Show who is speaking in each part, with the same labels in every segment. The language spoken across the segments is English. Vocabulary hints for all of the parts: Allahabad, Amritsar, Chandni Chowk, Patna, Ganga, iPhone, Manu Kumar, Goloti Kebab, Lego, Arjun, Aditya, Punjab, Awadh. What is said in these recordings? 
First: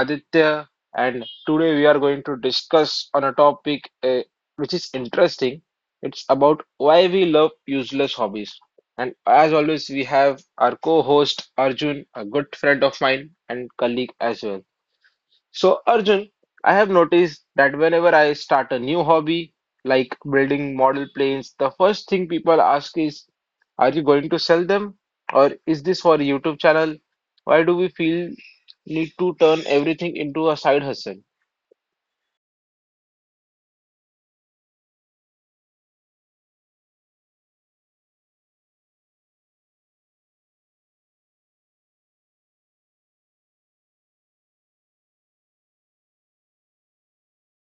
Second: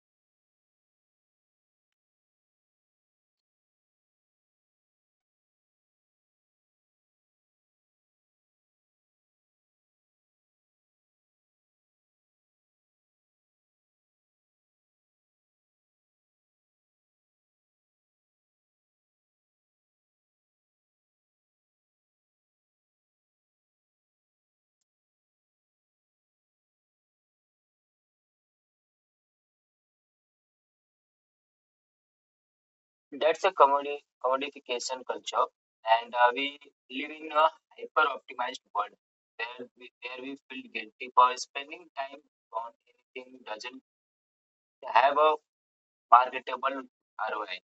Speaker 1: Aditya, and today we are going to discuss on a topic which is interesting. It's about why we love useless hobbies. And as always, we have our co-host Arjun, a good friend of mine and colleague as well. So, Arjun, I have noticed that whenever I start a new hobby, like building model planes, the first thing people ask is, are you going to sell them? Or is this for a YouTube channel? Why do we feel need to turn everything into a side hustle?
Speaker 2: That's a commodification culture, and we live in a hyper optimized world where where we feel guilty for spending time on anything doesn't have a marketable ROI,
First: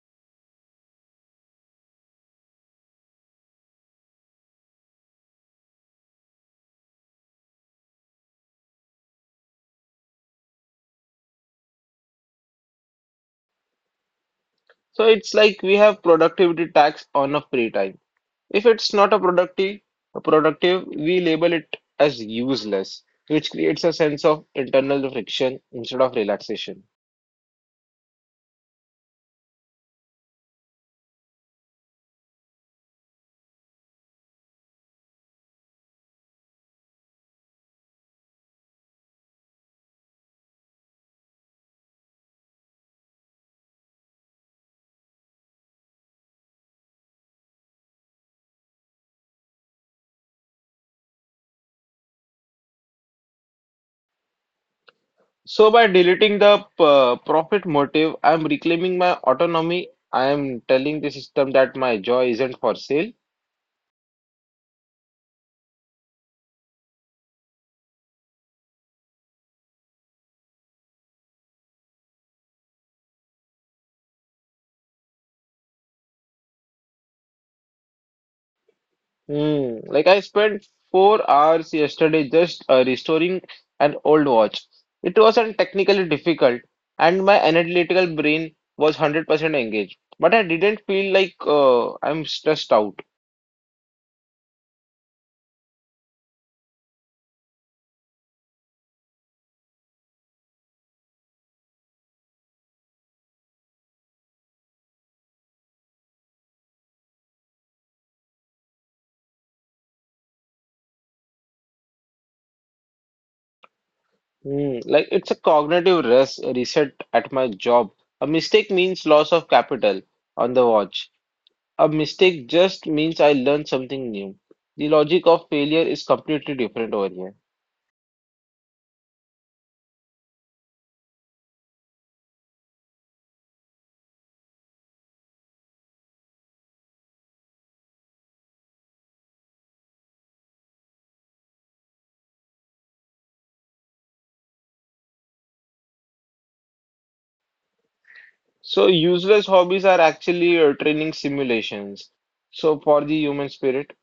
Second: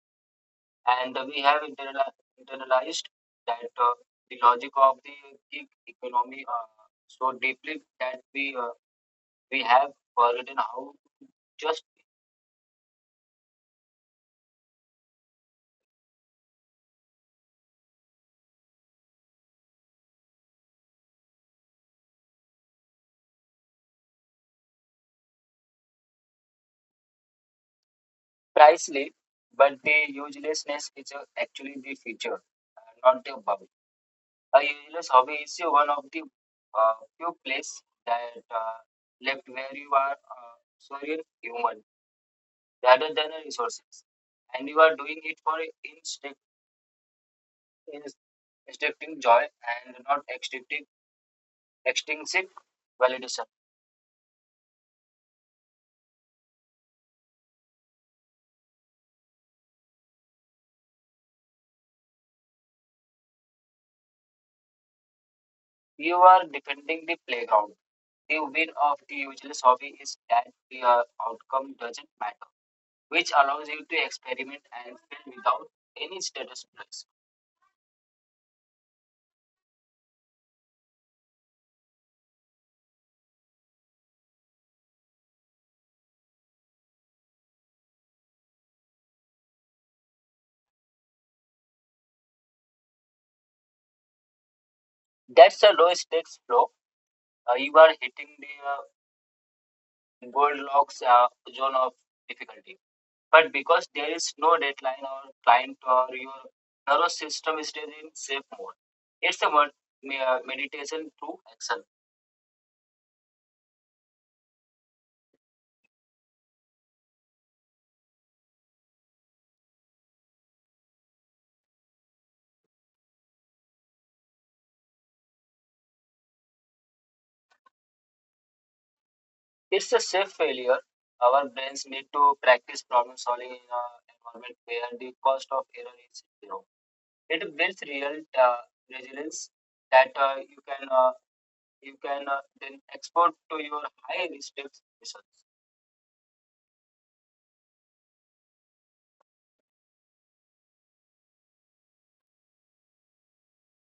Speaker 2: and we have internalized that the logic of the gig economy so deeply that we have forgotten how to just
Speaker 1: So it's like we have productivity tax on a free time. If it's not a productive, a productive, we label it as useless, which creates a sense of internal friction instead of relaxation.
Speaker 2: price. But the uselessness is actually the feature, not the bug. A useless hobby is one of the few places that left where you are solely human rather than a resources, and you are doing it for instinct, instincting joy and not extincting extrinsic validation.
Speaker 1: So by deleting the profit motive, I'm reclaiming my autonomy. I am telling the system that my joy isn't for sale.
Speaker 2: You are defending the playground. The win of the useless hobby is that the outcome doesn't matter, which allows you to experiment and fail without any status prize.
Speaker 1: Hmm. Like I spent 4 hours yesterday just restoring an old watch. It wasn't technically difficult, and my analytical brain was 100% engaged. But I didn't feel like I'm stressed out.
Speaker 2: That's a low stakes flow. You are hitting the Goldilocks zone of difficulty. But because there is no deadline or client or your nervous system stays in safe mode, it's a meditation through action.
Speaker 1: Hmm. Like it's a cognitive rest reset at my job. A mistake means loss of capital on the watch. A mistake just means I learned something new. The logic of failure is completely different over here.
Speaker 2: It's a safe failure. Our brains need to practice problem solving in an environment where the cost of error is zero. It builds real resilience that you can then export to your high risk research.
Speaker 1: So, useless hobbies are actually training simulations. So, for the human spirit,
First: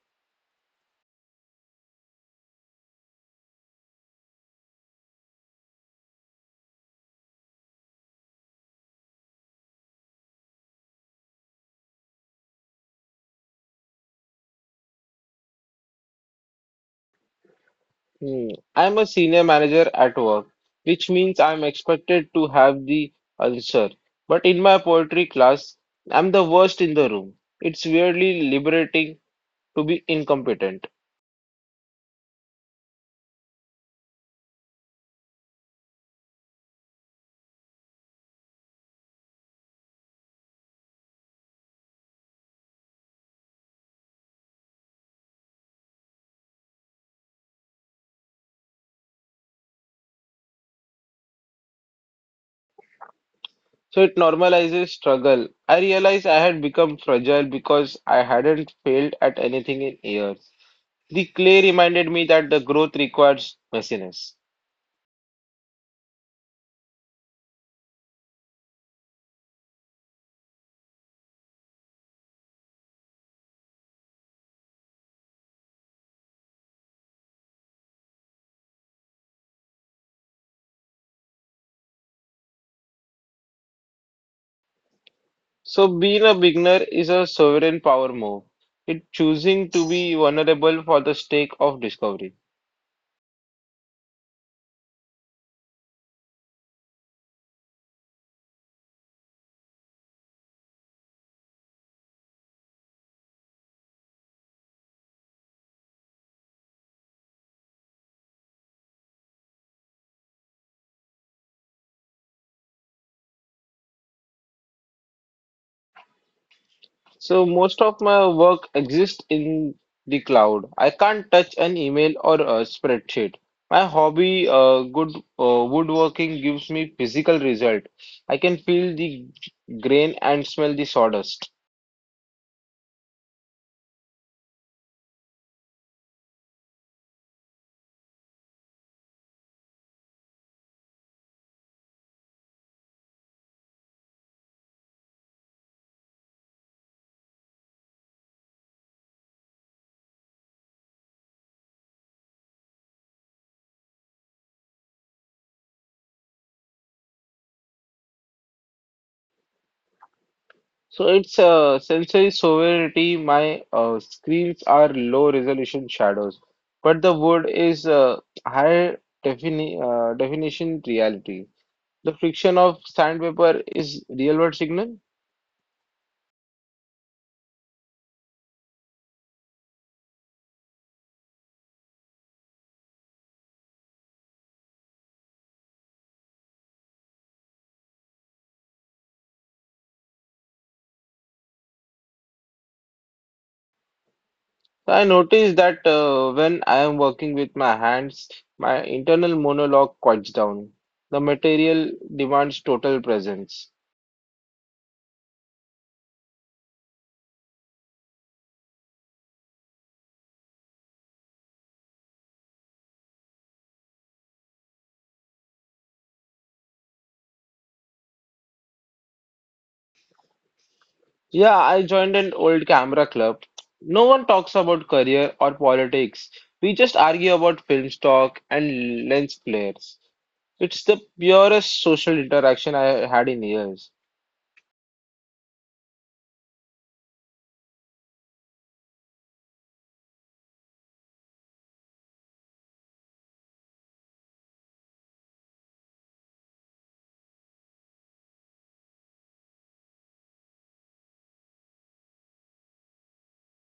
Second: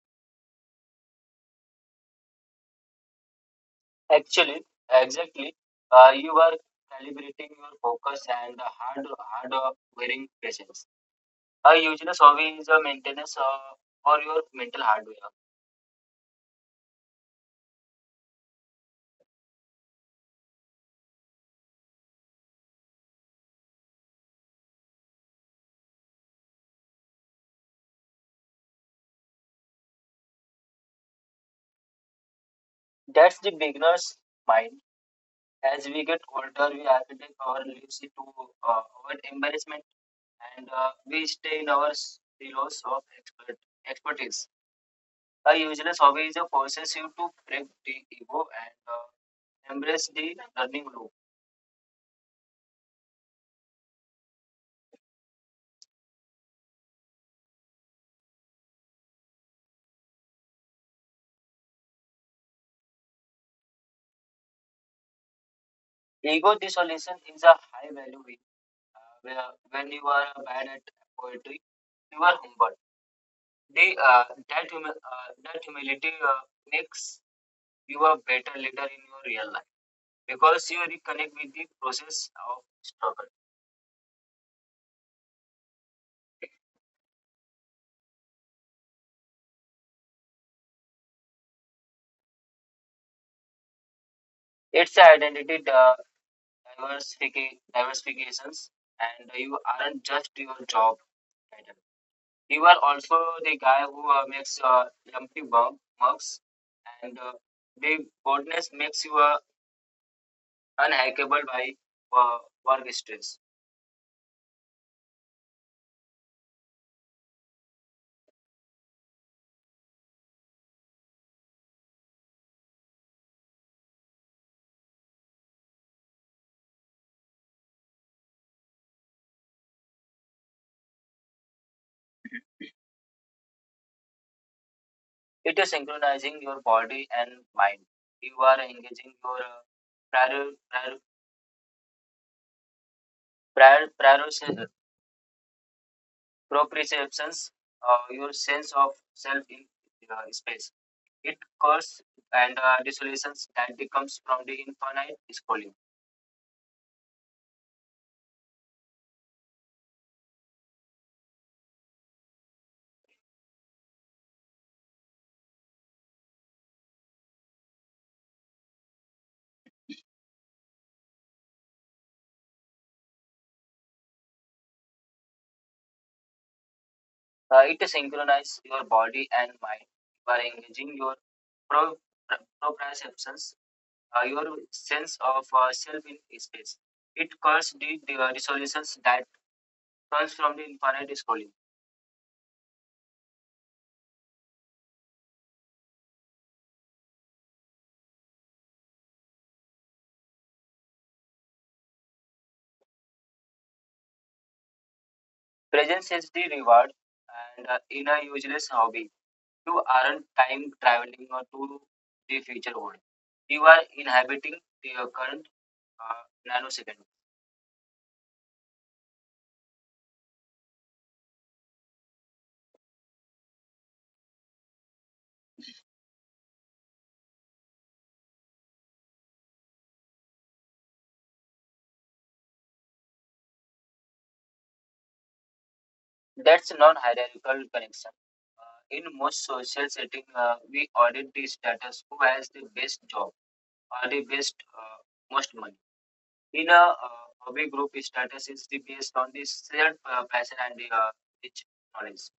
Speaker 2: Actually, exactly. You are calibrating your focus and the hard, hard wearing patience. A useless hobby is a maintenance for your mental hardware.
Speaker 1: hmm, I'm a senior manager at work, which means I'm expected to have the answer. But in my poetry class, I'm the worst in the room. It's weirdly liberating to be incompetent.
Speaker 2: That's the beginner's mind. As we get older, we architect our lives to our embarrassment and we stay in our silos of expertise. A useless hobby is a forces you to break the ego and embrace the learning loop.
Speaker 1: So it normalizes struggle. I realized I had become fragile because I hadn't failed at anything in years. The clay reminded me that the growth requires messiness.
Speaker 2: Ego dissolution is a high value where when you are bad at poetry, you are humble. The, uh, that humility makes you a better leader in your real life because you reconnect with the process of struggle.
Speaker 1: So being a beginner is a sovereign power move. It choosing to be vulnerable for the stake of discovery.
Speaker 2: It's a identity diversifications, and you aren't just your job title. You are also the guy who makes lumpy mugs, and the boldness makes you unhackable by uh, work stress.
Speaker 1: So most of my work exists in the cloud. I can't touch an email or a spreadsheet. My hobby, good woodworking, gives me physical result. I can feel the grain and smell the sawdust.
Speaker 2: It is synchronizing your body and mind. You are engaging your prior, prior, prior, prior proprioceptions, your sense of self in space. It curse and desolations that becomes from the infinite scrolling.
Speaker 1: So it's sensory sovereignty. My screens are low resolution shadows, but the wood is high definition reality. The friction of sandpaper is real world signal.
Speaker 2: It synchronizes your body and mind. You are engaging your pro, proprioceptions, your sense of self in space. It curse the resolutions that comes from the infinite scrolling.
Speaker 1: So, I notice that when I am working with my hands, my internal monologue quiets down. The material demands total presence.
Speaker 2: Presence is the reward, and in a useless hobby, you aren't time traveling or to the future world. You are inhabiting the current uh, nanosecond.
Speaker 1: Yeah, I joined an old camera club. No one talks about career or politics. We just argue about film stock and lens flares. It's the purest social interaction I had in years.
Speaker 2: That's non-hierarchical connection. In most social setting, we audit the status who has the best job or the best most money. In a hobby group, status is the based on the shared passion and the rich knowledge.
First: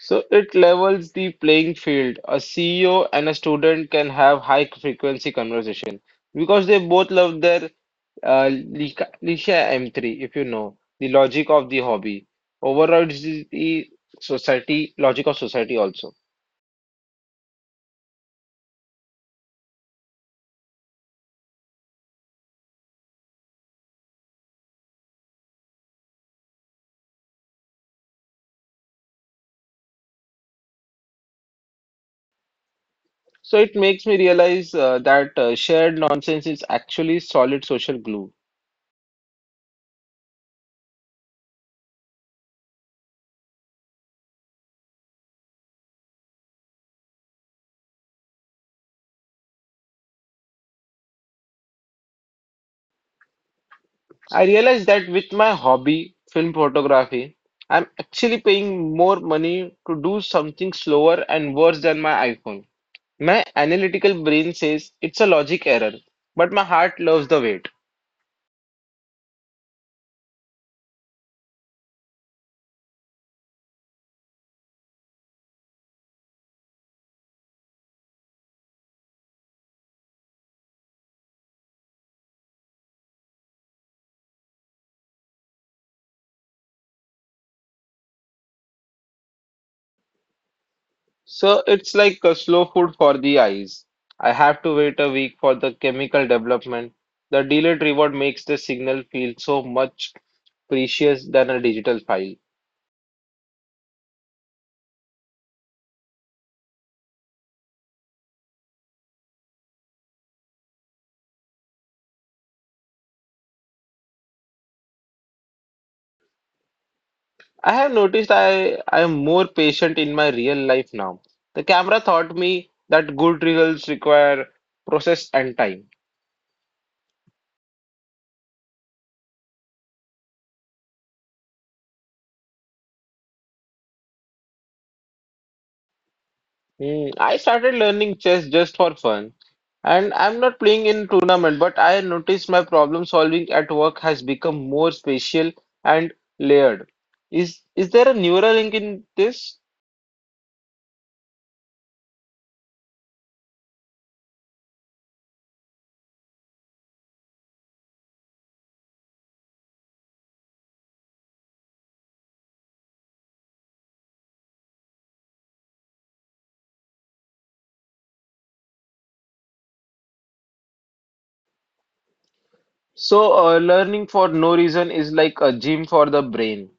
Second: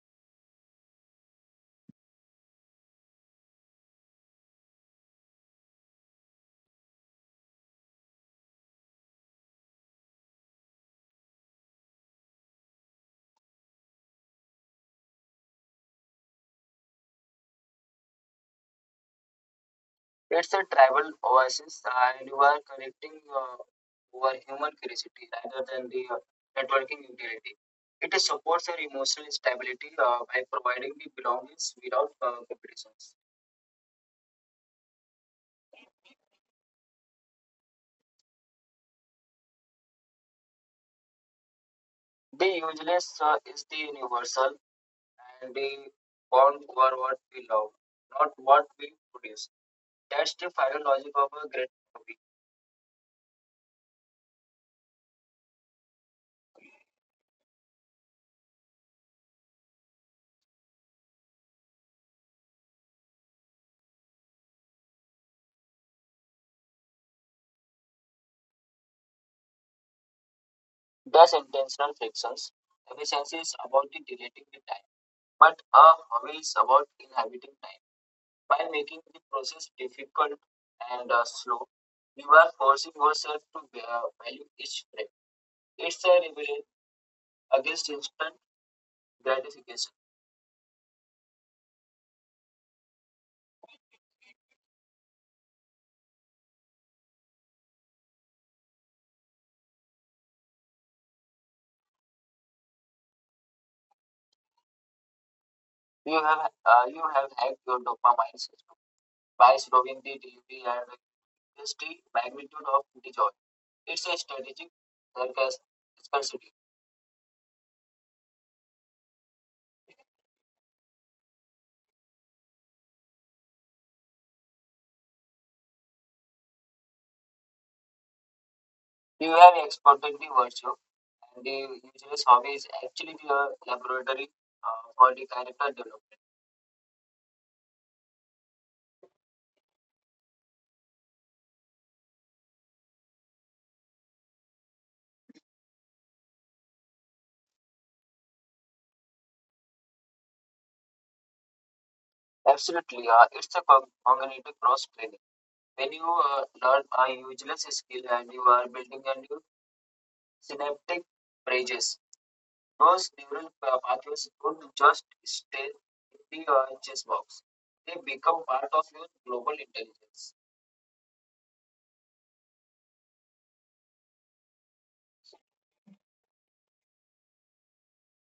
Speaker 1: So it levels the playing field. A CEO and a student can have high frequency conversation because they both love their Licia M3, if you know, the logic of the hobby. Overall, it is the society, logic of society also.
Speaker 2: It's a tribal oasis, and you are connecting over human curiosity rather than the networking utility. It supports your emotional stability by providing the belongings without competitions.
Speaker 1: So it makes me realize that shared nonsense is actually solid social glue.
Speaker 2: The useless is the universal, and the bond over what we love, not what we produce. That's the final logic of a great movie.
Speaker 1: I realized that with my hobby, film photography, I'm actually paying more money to do something slower and worse than my iPhone. My analytical brain says it's a logic error, but my heart loves the wait.
Speaker 2: Thus, intentional frictions. Efficiency is about the deleting the time, but a hobby is about inhabiting time. By making the process difficult and slow, you are forcing yourself to value each breath. It's a rebellion against instant gratification.
Speaker 1: So it's like a slow food for the eyes. I have to wait a week for the chemical development. The delayed reward makes the signal feel so much precious than a digital file.
Speaker 2: You have hacked your dopamine system by slowing the delivery and reduce the magnitude of the joy. It's a strategic circus scarcity.
Speaker 1: I have noticed I am more patient in my real life now. The camera taught me that good results require process and time.
Speaker 2: You have exported the virtue, and the useless hobby is actually the laboratory for the character development.
Speaker 1: Hmm, I started learning chess just for fun, and I'm not playing in tournament, but I noticed my problem solving at work has become more spatial and layered. Is there a neural link in this?
Speaker 2: Absolutely, it's a cognitive cross-training. When you learn a useless skill and you are building a new synaptic bridges, those neural pathways don't just stay in the chess box. They become part of your global intelligence.
Speaker 1: So, learning for no reason is like a gym for the brain.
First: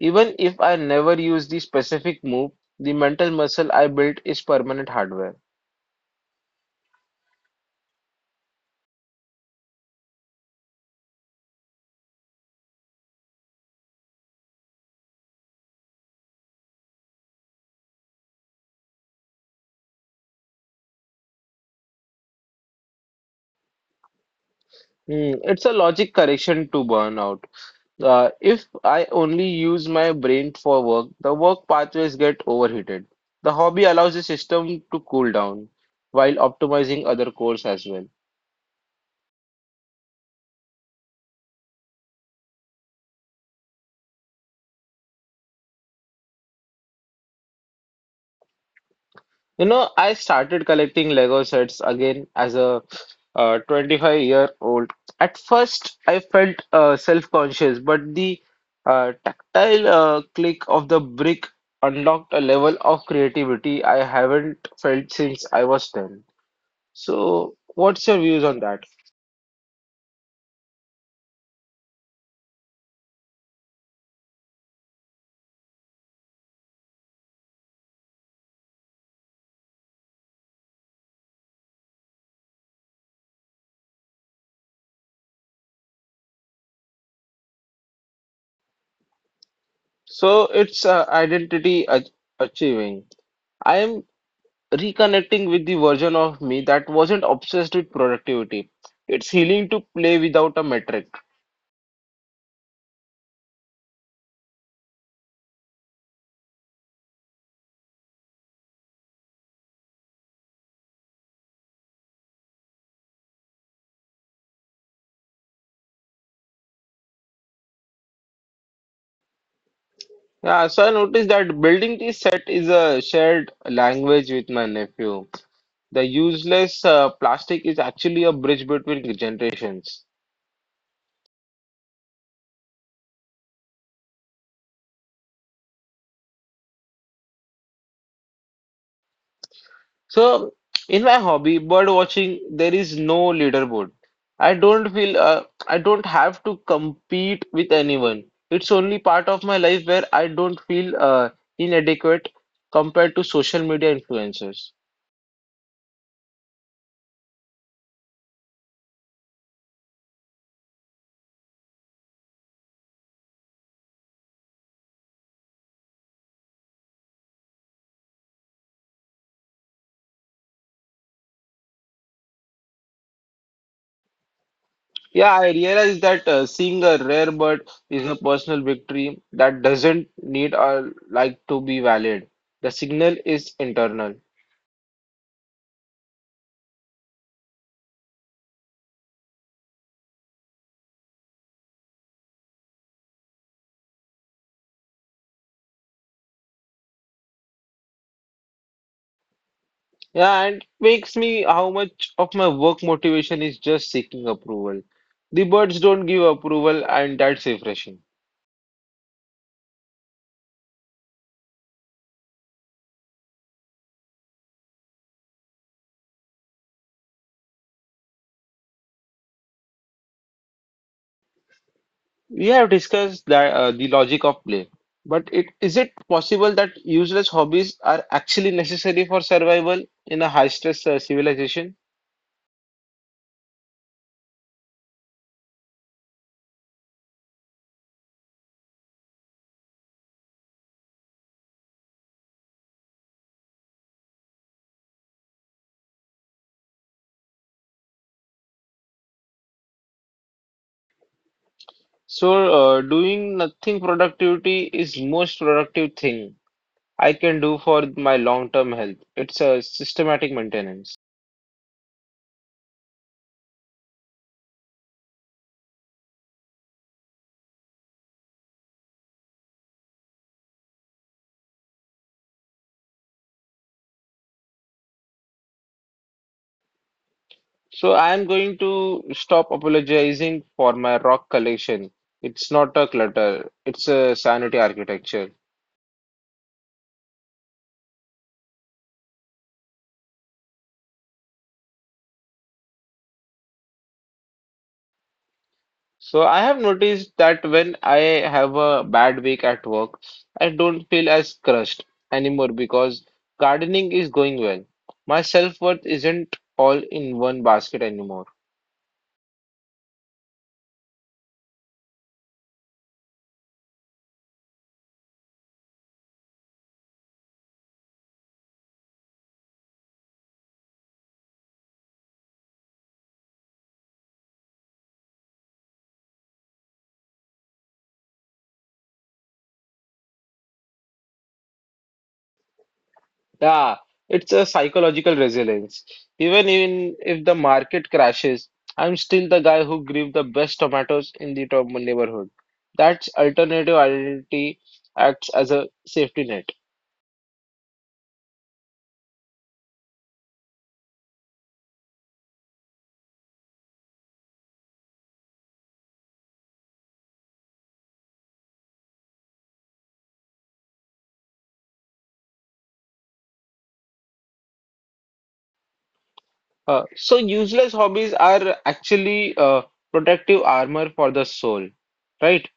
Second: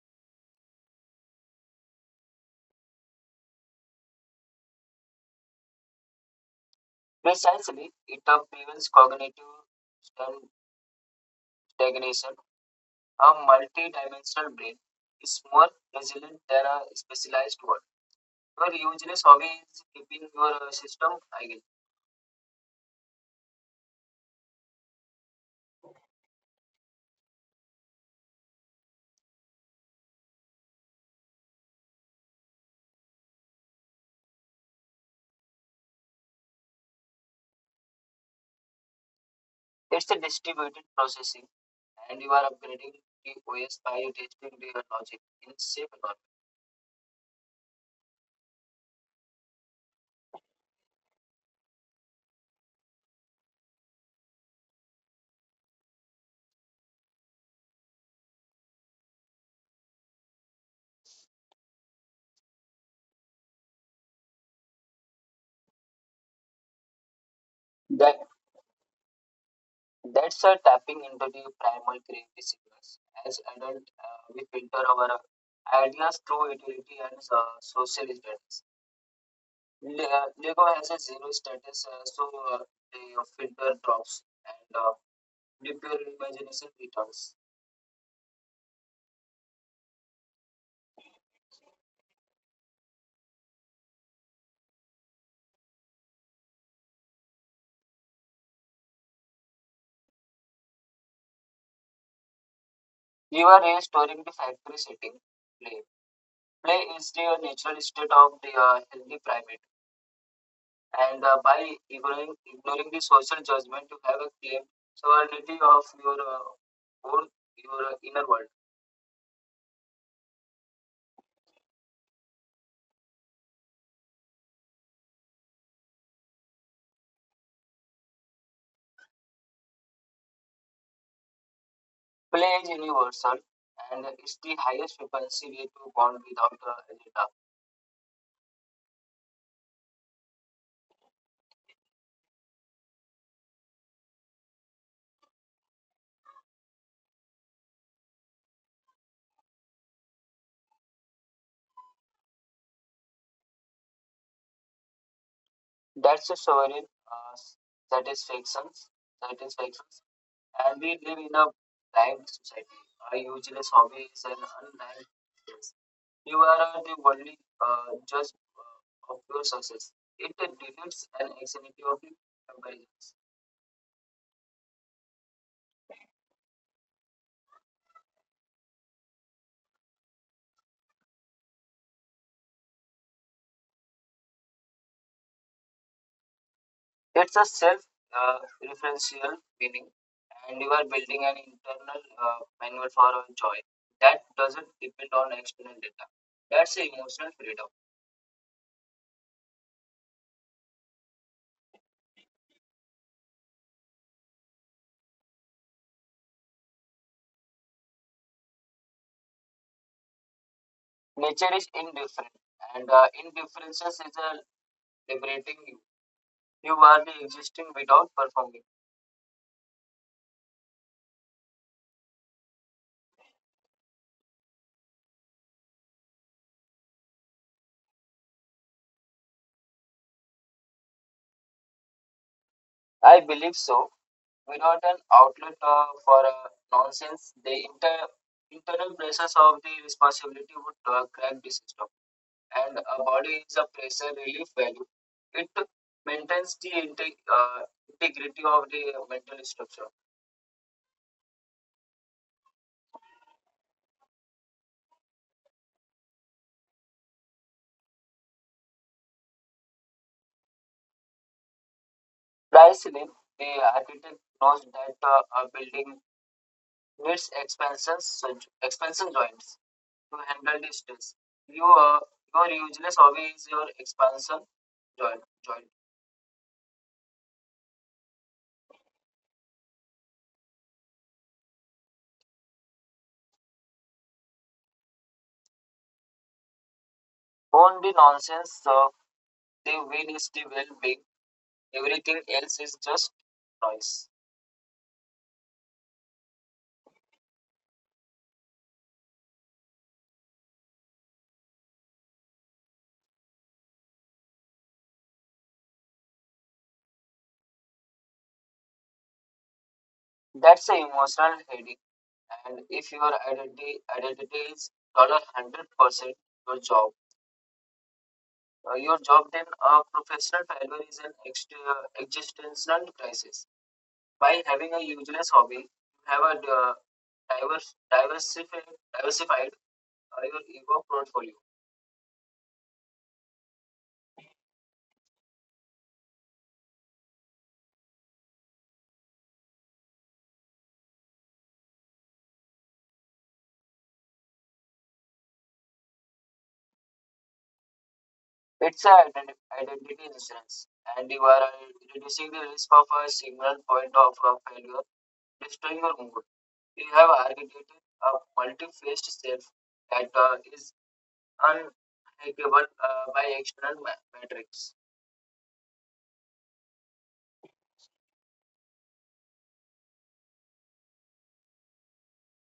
Speaker 1: Even if I never use the specific move, the mental muscle I built is permanent hardware.
Speaker 2: Precisely, it prevents cognitive stan- stagnation. A multi-dimensional brain is more resilient than a specialized one. Your useless hobby is keeping your system agile.
Speaker 1: Hmm, it's a logic correction to burnout. If I only use my brain for work, the work pathways get overheated. The hobby allows the system to cool down while optimizing other cores as well.
Speaker 2: It's a distributed processing, and you are upgrading the OS by testing your logic in safe environment.
Speaker 1: You know, I started collecting Lego sets again as a 25-year-old. At first, I felt self-conscious, but the tactile click of the brick unlocked a level of creativity I haven't felt since I was 10. So, what's
Speaker 2: That
Speaker 1: your views on that?
Speaker 2: that's a tapping into the primal creative signals. As adult, we filter our ideas through utility and social status. Lego has a zero status, so uh, the filter drops and the pure imagination returns.
Speaker 1: So it's identity ach achieving. I am reconnecting with the version of me that wasn't obsessed with productivity. It's healing to play without a metric.
Speaker 2: You are restoring the factory setting. Play. Play is the natural state of the healthy primate, and by ignoring the social judgment you have a claim sovereignty of your own, your inner world.
Speaker 1: Yeah, so I noticed that building this set is a shared language with my nephew. The useless plastic is actually a bridge between generations.
Speaker 2: Play is universal, and it's the highest frequency way to bond without agenda.
Speaker 1: So, in my hobby, bird watching, there is no leaderboard. I don't feel I don't have to compete with anyone. It's only part of my life where I don't feel inadequate compared to social media influencers.
Speaker 2: That's a sovereign uh, satisfactions satisfactions, and we live in a blind society. A useless hobby is an undying yes. You are the only judge of your success. It deletes an anxiety of the comparisons.
Speaker 1: Yeah, I realize that seeing a rare bird is a personal victory that doesn't need a like to be valid. The signal is internal.
Speaker 2: It's a self uh, referential meaning, and you are building an internal manual for our joy that doesn't depend on external data. That's the emotional freedom.
Speaker 1: Yeah, and it makes me how much of my work motivation is just seeking approval. The birds don't give approval, and that's refreshing.
Speaker 2: Nature is indifferent, and indifferences is a liberating you. You are the existing without performing.
Speaker 1: We have discussed that, the logic of play, but it is it possible that useless hobbies are actually necessary for survival in a high-stress civilization?
Speaker 2: I believe so. Without an outlet for nonsense, the internal pressures of the responsibility would crack the system, and a body is a pressure relief value. It maintains the integrity of the mental structure.
Speaker 1: So, doing nothing productivity is most productive thing I can do for my long-term health. It's a systematic maintenance.
Speaker 2: Dyselin, the architect, knows that a building needs expansion, so expansion joints to handle the stress. Your, your useless hobby is your expansion joint.
Speaker 1: So I'm going to stop apologizing for my rock collection. It's not a clutter, it's a sanity architecture.
Speaker 2: On the nonsense, the win is the well being, everything else is just noise.
Speaker 1: So I have noticed that when I have a bad week at work, I don't feel as crushed anymore because gardening is going well. My self-worth isn't all in one basket anymore.
Speaker 2: That's the emotional headache. And if your identity is dollar 100% your job, uh, your job, then a professional failure is an existential crisis. By having a useless hobby, you have a diverse, diversified, diversified your ego portfolio.
Speaker 1: Yeah, it's a psychological resilience. Even in if the market crashes, I'm still the guy who grew the best tomatoes in the top neighborhood. That's alternative identity acts as a safety net.
Speaker 2: It's an identity insurance, and you are reducing the risk of a single point of failure destroying your mood. You have architected a multi-faced self that is unbreakable by external metrics.
Speaker 1: So useless hobbies are actually protective armor for the soul, right?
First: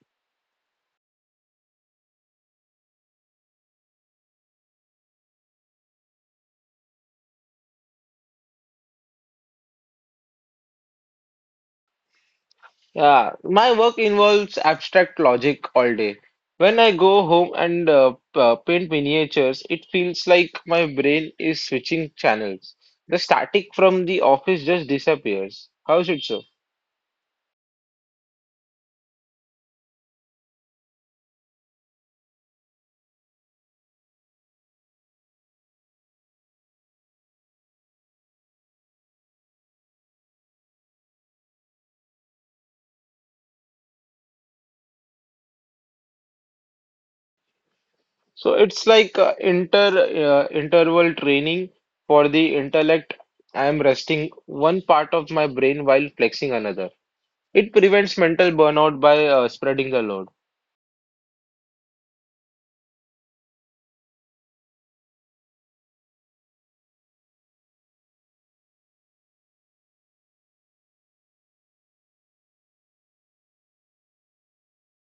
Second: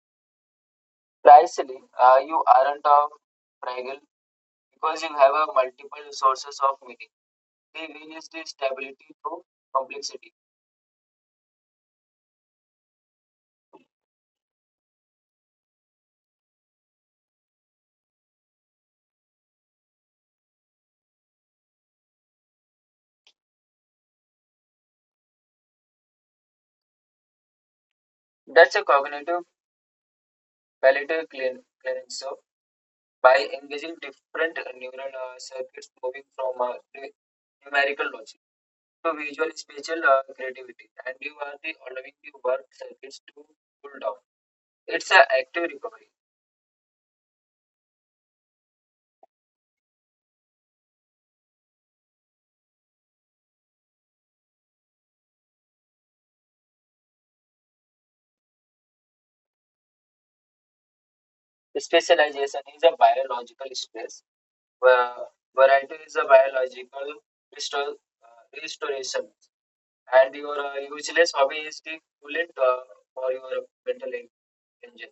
Speaker 2: Precisely, you aren't a fragile because you have a multiple sources of meaning. They release the stability through complexity.
Speaker 1: Yeah, my work involves abstract logic all day. When I go home and paint miniatures, it feels like my brain is switching channels. The static from the office just disappears. How should so?
Speaker 2: That's a cognitive palatal cleansing. So by engaging different neural circuits, moving from numerical logic to visual spatial creativity, and you are the allowing the work circuits to cool down. It's an active recovery.
Speaker 1: So it's like interval training for the intellect. I am resting one part of my brain while flexing another. It prevents mental burnout by spreading the load.
Speaker 2: Specialization is a biological stress. Va- Variety is a biological restor- restoration, and your useless hobby is the coolant for your mental engine.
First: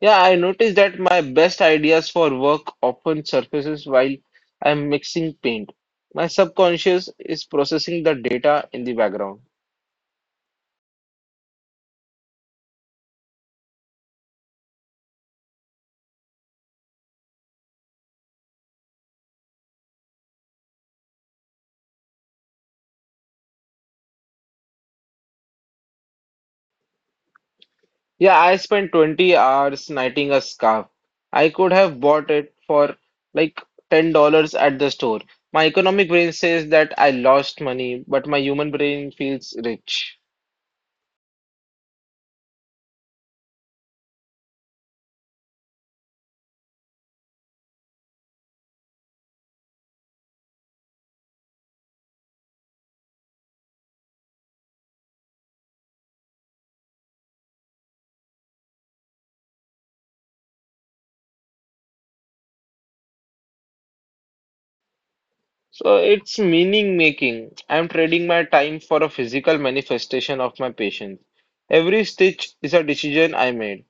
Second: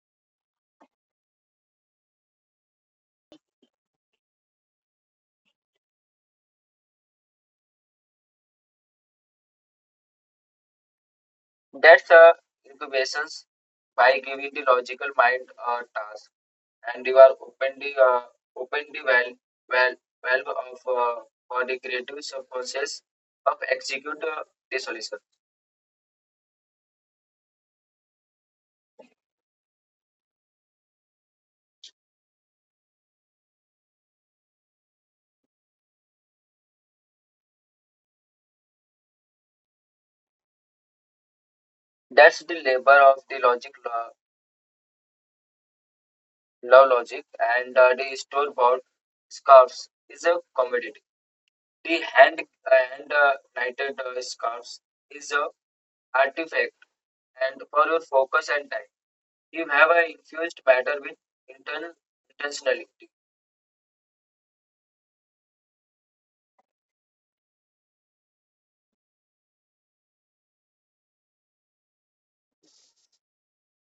Speaker 1: Yeah, I noticed that my best ideas for work often surfaces while I'm mixing paint. My subconscious is processing the data in the background.
Speaker 2: That's incubations by giving the logical mind a task, and you are open the valve, valve of for the creative process of execute the solution.
Speaker 1: Yeah, I spent 20 hours knitting a scarf. I could have bought it for like $10 at the store. My economic brain says that I lost money, but my human brain feels rich.
Speaker 2: That's the labor of the law logic, and the store bound scarves is a commodity. The hand knitted scarves is a artifact and for your focus and time. You have a infused matter with inten- intentionality.
Speaker 1: So it's meaning making. I'm trading my time for a physical manifestation of my patience. Every stitch is a decision I made.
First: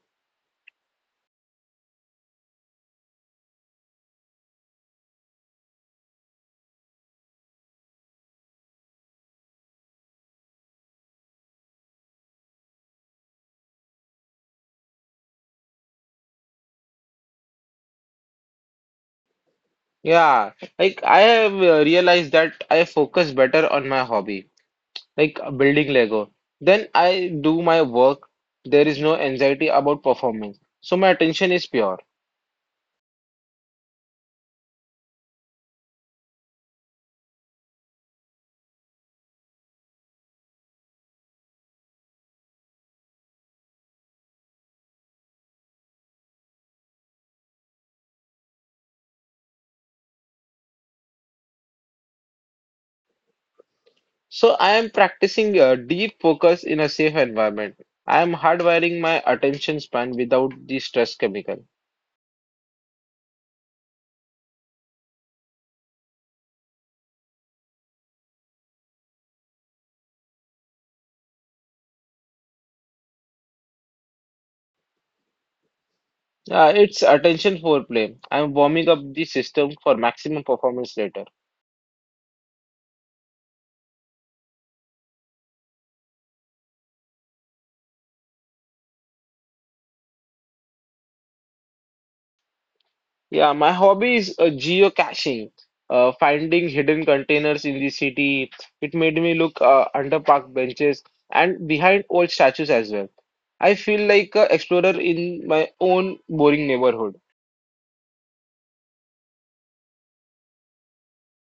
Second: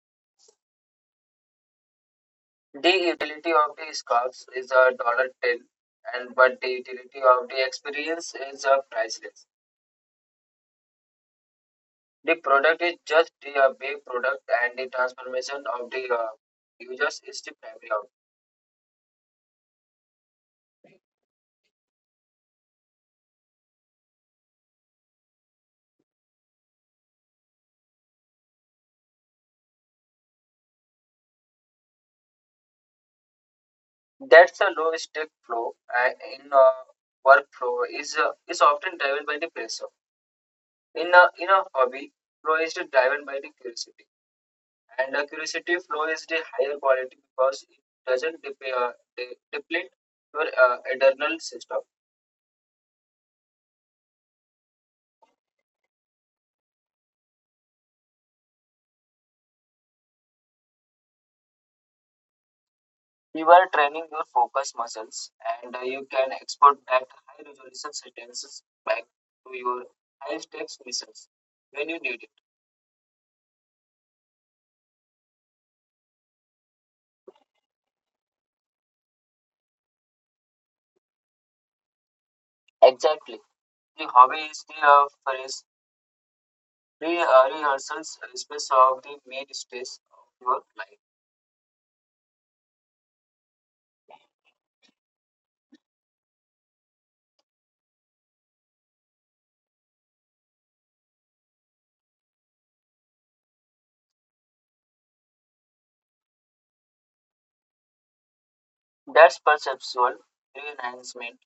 Speaker 2: The utility of the scarves is a dollar ten, and but the utility of the experience is a priceless. The product is just the big product, and the transformation of the users is the primary outcome.
Speaker 1: Yeah, like I have realized that I focus better on my hobby, like building Lego. Then I do my work. There is no anxiety about performance. So my attention is pure.
Speaker 2: That's a low stake flow in workflow is often driven by the pressure. In a hobby, flow is driven by the curiosity, and the curiosity flow is the higher quality because it doesn't deplete your internal system.
Speaker 1: So I am practicing a deep focus in a safe environment. I am hardwiring my attention span without the stress chemical.
Speaker 2: You are training your focus muscles, and you can export that high resolution sentences back to your high stakes missions when you need it.
Speaker 1: Yeah, it's attention foreplay. I'm warming up the system for maximum performance later.
Speaker 2: Exactly, the hobby is the phrase rehearsals space of the main stage of your life.
Speaker 1: Yeah, my hobby is geocaching, finding hidden containers in the city. It made me look under park benches and behind old statues as well. I feel like an explorer in my own boring neighborhood.
Speaker 2: That's perceptual reenhancement,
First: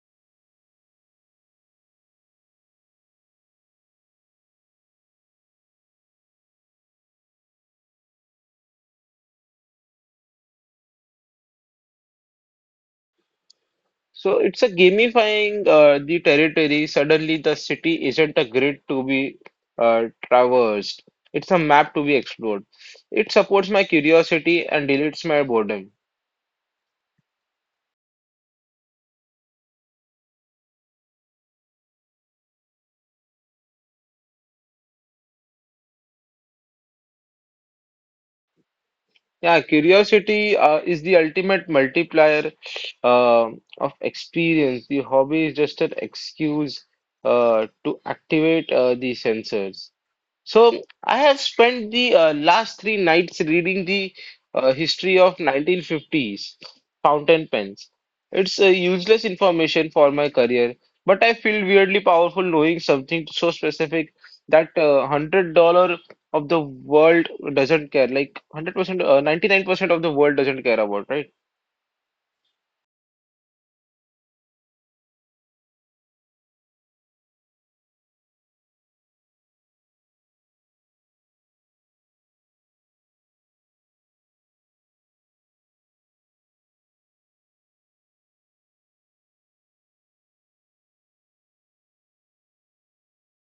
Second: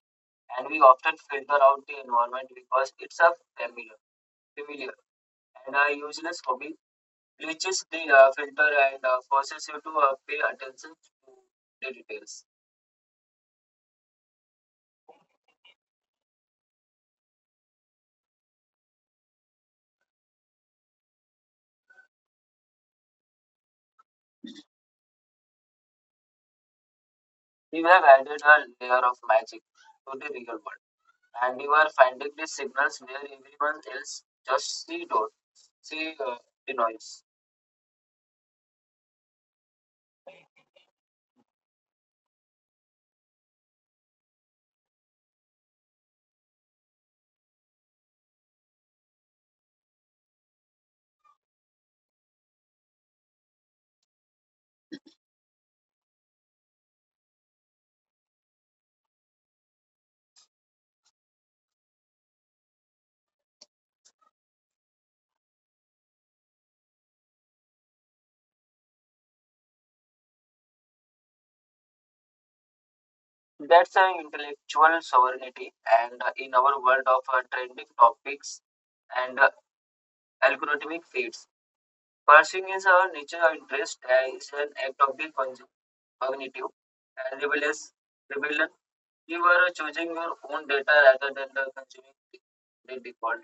Speaker 2: and we often filter out the environment because it's a familiar, familiar, and a useless hobby, which is the filter and forces you to pay attention to the details.
Speaker 1: So it's a gamifying the territory. Suddenly, the city isn't a grid to be traversed. It's a map to be explored. It supports my curiosity and deletes my boredom.
Speaker 2: We have added a layer of magic to the real world, and you are finding the signals where everyone else just see the noise.
Speaker 1: Yeah, curiosity is the ultimate multiplier uh, of experience. The hobby is just an excuse to activate the sensors. So I have spent the last three nights reading the history of 1950s fountain pens. It's a useless information for my career, but I feel weirdly powerful knowing something so specific that $100 of the world doesn't care. Like 100%, 99% of the world doesn't care about, right?
Speaker 2: That's an intellectual sovereignty, and in our world of trending topics and algorithmic feeds, pursuing his or her natural interest is an act of the cognitive and rebellious. Rebellion. You are choosing your own data rather than the consuming the default.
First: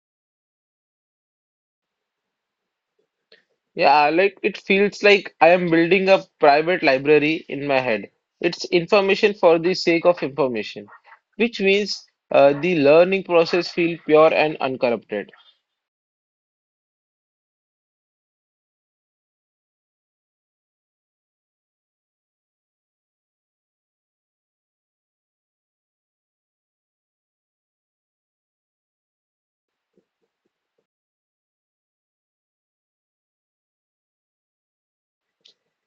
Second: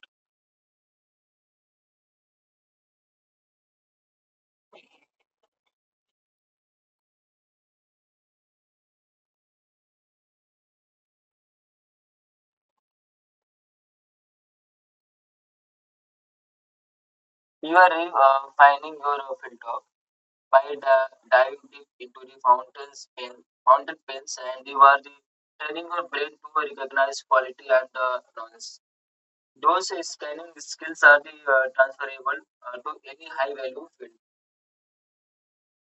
Speaker 1: Yeah, like it feels like I am building a private library in my head. It's information for the sake of information, which means the learning process feels pure and uncorrupted.
Speaker 2: You are finding your filter by diving deep into the fountain pens, and you are training your brain to recognize quality and noise. Those scanning skills are the transferable to any high value field.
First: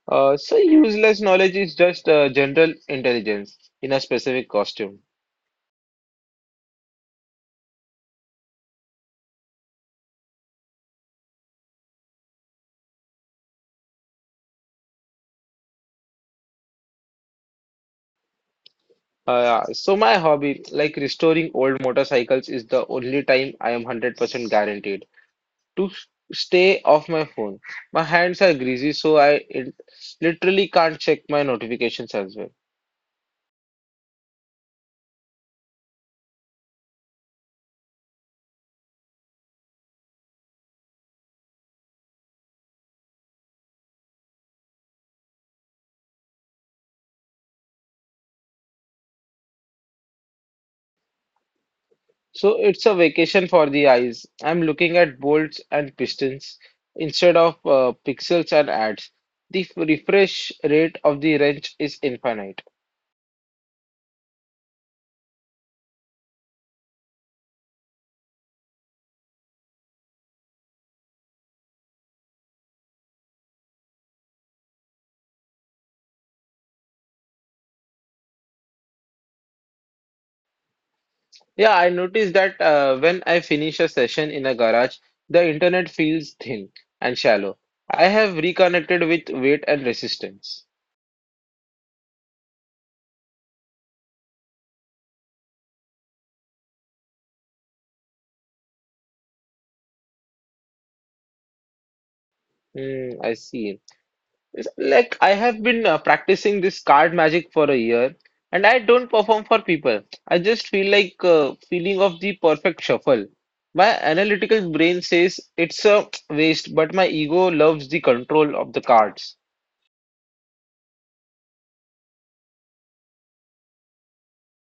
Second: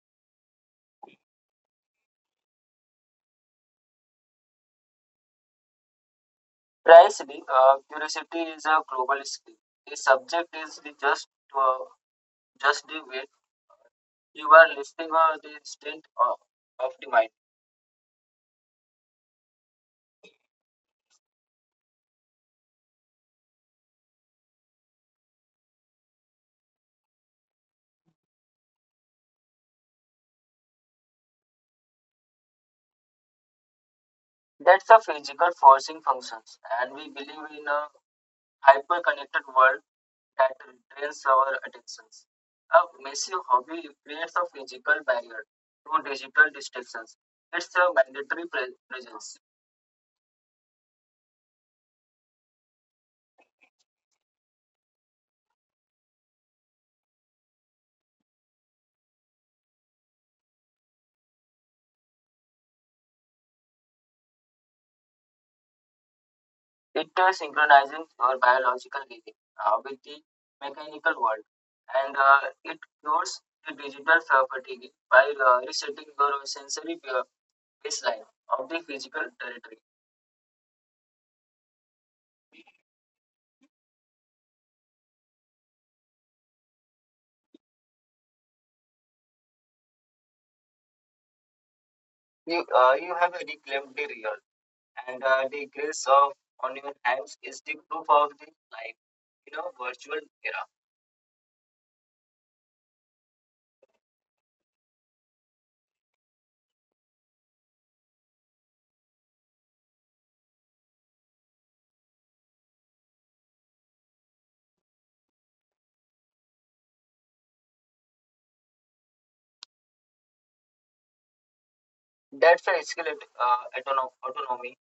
Speaker 1: So useless knowledge is just general intelligence in a specific costume.
Speaker 2: Precisely, curiosity is a global skill. The subject is the uh, just the way you are lifting the instinct of the mind.
Speaker 1: So my hobby, like restoring old motorcycles, is the only time I am 100% guaranteed to stay off my phone. My hands are greasy, so I it literally can't check my notifications as well.
Speaker 2: That's a physical forcing functions, and we believe in a hyper-connected world that drains our attentions. A massive hobby creates a physical barrier to digital distractions. It's a mandatory presence.
Speaker 1: So it's a vacation for the eyes. I'm looking at bolts and pistons instead of pixels and ads. The refresh rate of the wrench is infinite.
Speaker 2: It synchronizes your biological living with the mechanical world, and it cures the digital fatigue by resetting your sensory baseline of the physical territory.
Speaker 1: Yeah, I noticed that when I finish a session in a garage, the internet feels thin and shallow. I have reconnected with weight and resistance.
Speaker 2: You have reclaimed the real, and the grace of on your hands is the proof of the life in a virtual era.
Speaker 1: Hmm, I see. It's like I have been practicing this card magic for a year and I don't perform for people. I just feel like feeling of the perfect shuffle. My analytical brain says it's a waste, but my ego loves the control of the cards.
Speaker 2: That's a skill at autonomy.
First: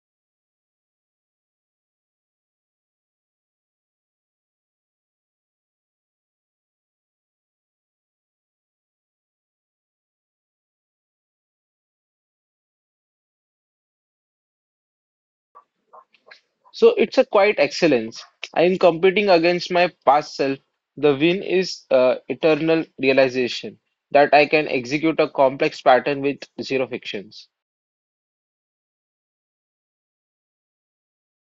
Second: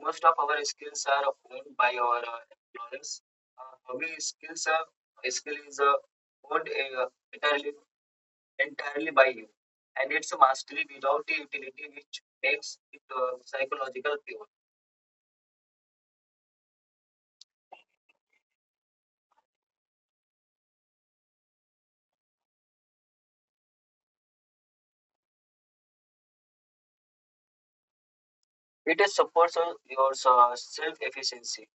Speaker 2: Most of our skills are owned by our employers. Hobby skill is owned entirely entirely by you, and it's a mastery without the utility which makes it psychological pure.
Speaker 1: So it's a quiet excellence. I am competing against my past self. The win is eternal realization that I can execute a complex pattern with zero frictions.
Speaker 2: It is supports your self efficiency.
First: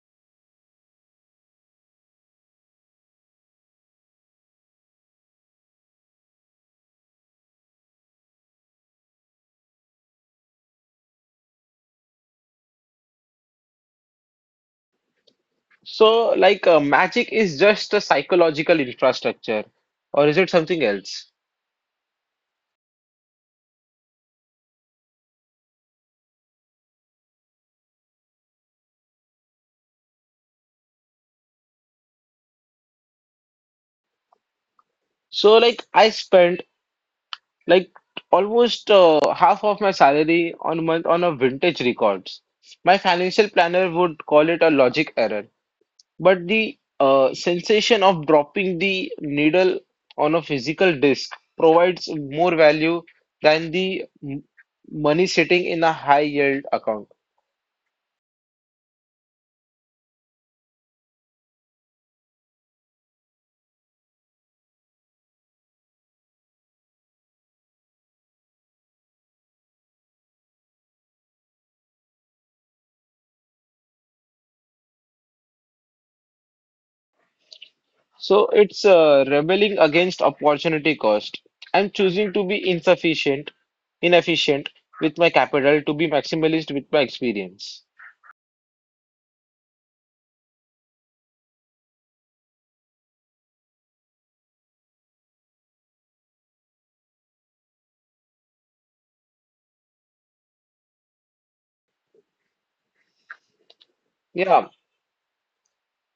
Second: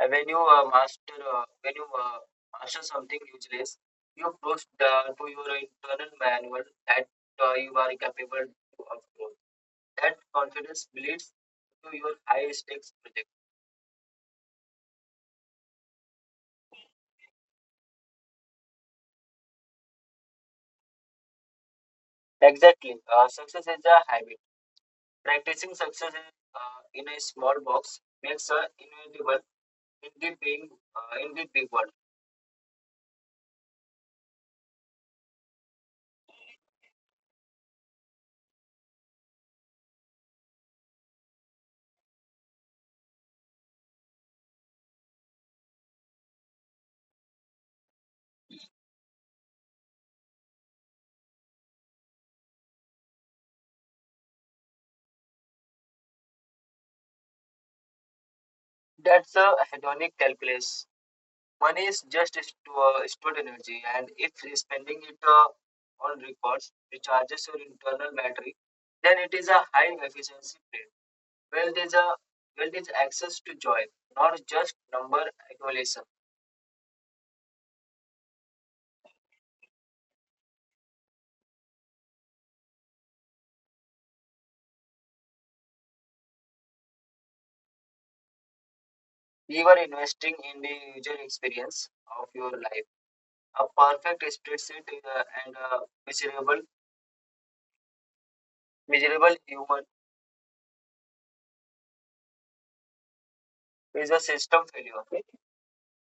Speaker 2: And when you master something useless, you approach to your internal manual that you are capable to upload. That confidence bleeds into your high stakes project.
Speaker 1: So, like, magic is just a psychological infrastructure, or is it something else?
Speaker 2: Exactly. Success is a habit. Practicing success in a small box makes a inevitable in the being in the big world.
Speaker 1: So, like, I spent like almost half of my salary on month on a vintage records. My financial planner would call it a logic error, but the sensation of dropping the needle on a physical disc provides more value than the money sitting in a high yield account.
Speaker 2: That's a hedonic calculus. Money is just stored energy, and if spending it on records recharges your internal battery, then it is a high efficiency play. Wealth is a wealth is access to joy, not just number accumulation.
Speaker 1: So it's rebelling against opportunity cost. I'm choosing to be insufficient, inefficient with my capital to be maximalist with my experience.
Speaker 2: We were investing in the user experience of your life. A perfect spreadsheet and a miserable, miserable human is a
Speaker 1: Yeah,
Speaker 2: system failure. Okay?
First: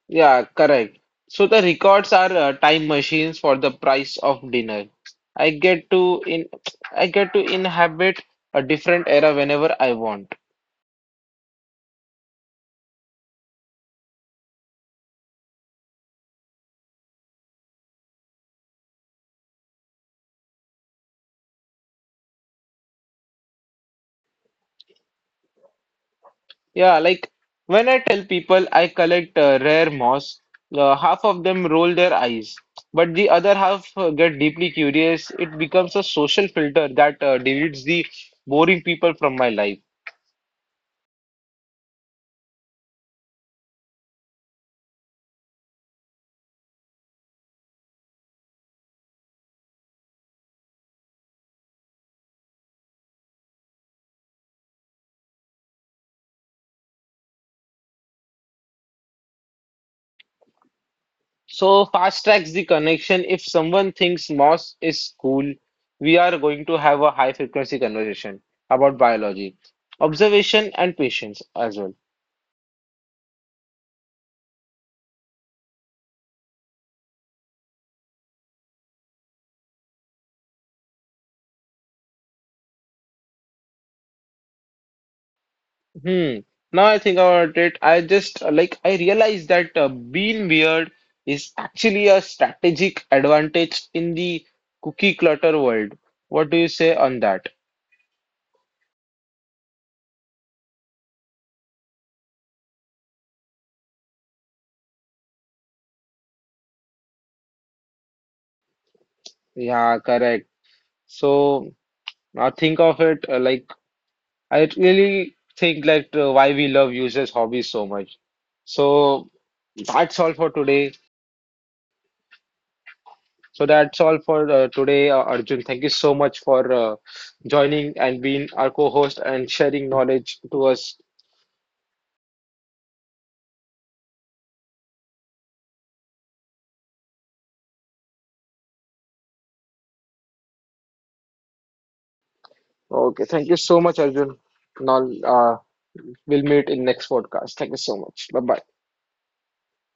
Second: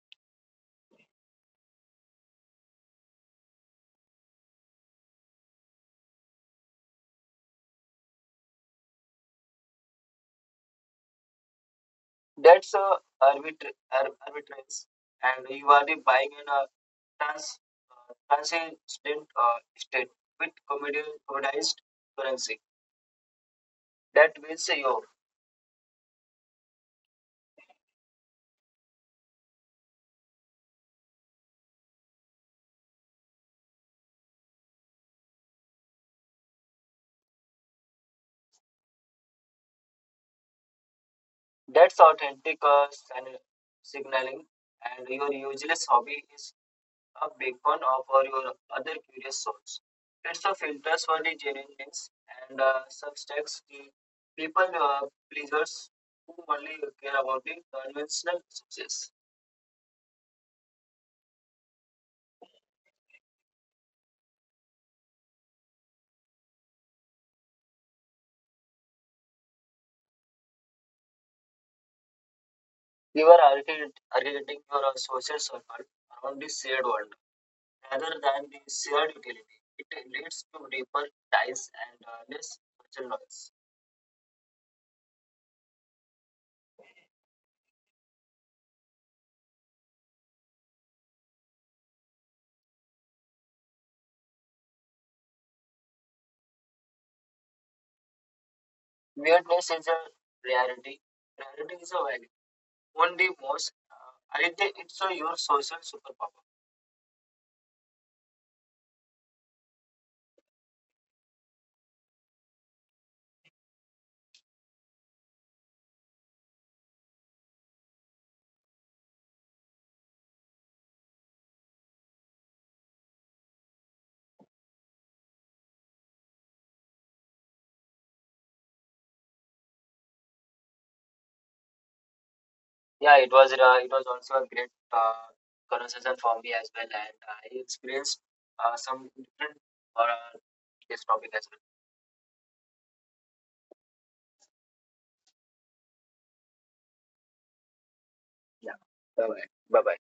Speaker 1: yeah, correct. So the records are time machines for the price of dinner. I get to in I get to inhabit a different era whenever I want.
Speaker 2: That's a arbitrance, and you are the buying in a trans, transient state with commoditized currency. That means your.
Speaker 1: Yeah, like when I tell people I collect rare moss, half of them roll their eyes, but the other half get deeply curious. It becomes a social filter that deletes the boring people from my life.
Speaker 2: That's authentic signaling, and your useless hobby is a beacon of for your other curious souls. It's a filters for the genuineness and substacks the people pleasers who only care about the conventional success.
Speaker 1: So fast tracks the connection. If someone thinks moss is cool, we are going to have a high frequency conversation about biology, observation, and patience as well.
Speaker 2: You are architecting your social circle around the shared world rather than the shared utility. It leads to deeper ties and less social noise.
Speaker 1: Hmm. Now I think about it, I just I realized that being weird is actually a strategic advantage in the cookie clutter world. What do you say on that?
Speaker 2: Weirdness is a rarity. Rarity is a value. Only most. I think it's your social superpower.
Speaker 1: Yeah, correct. So now think of it I really think that why we love users' hobbies so much. So that's all for today. So that's all for today, Arjun. Thank you so much for joining and being our co-host and sharing knowledge to us.
Speaker 2: Yeah, it was also a great conversation for me as well, and I experienced some different uh, this topic as well.
Speaker 1: Okay, thank you so much, Arjun. Now, we'll meet in next podcast. Thank you so much. Bye bye.
Speaker 2: Yeah. Bye bye. Bye bye.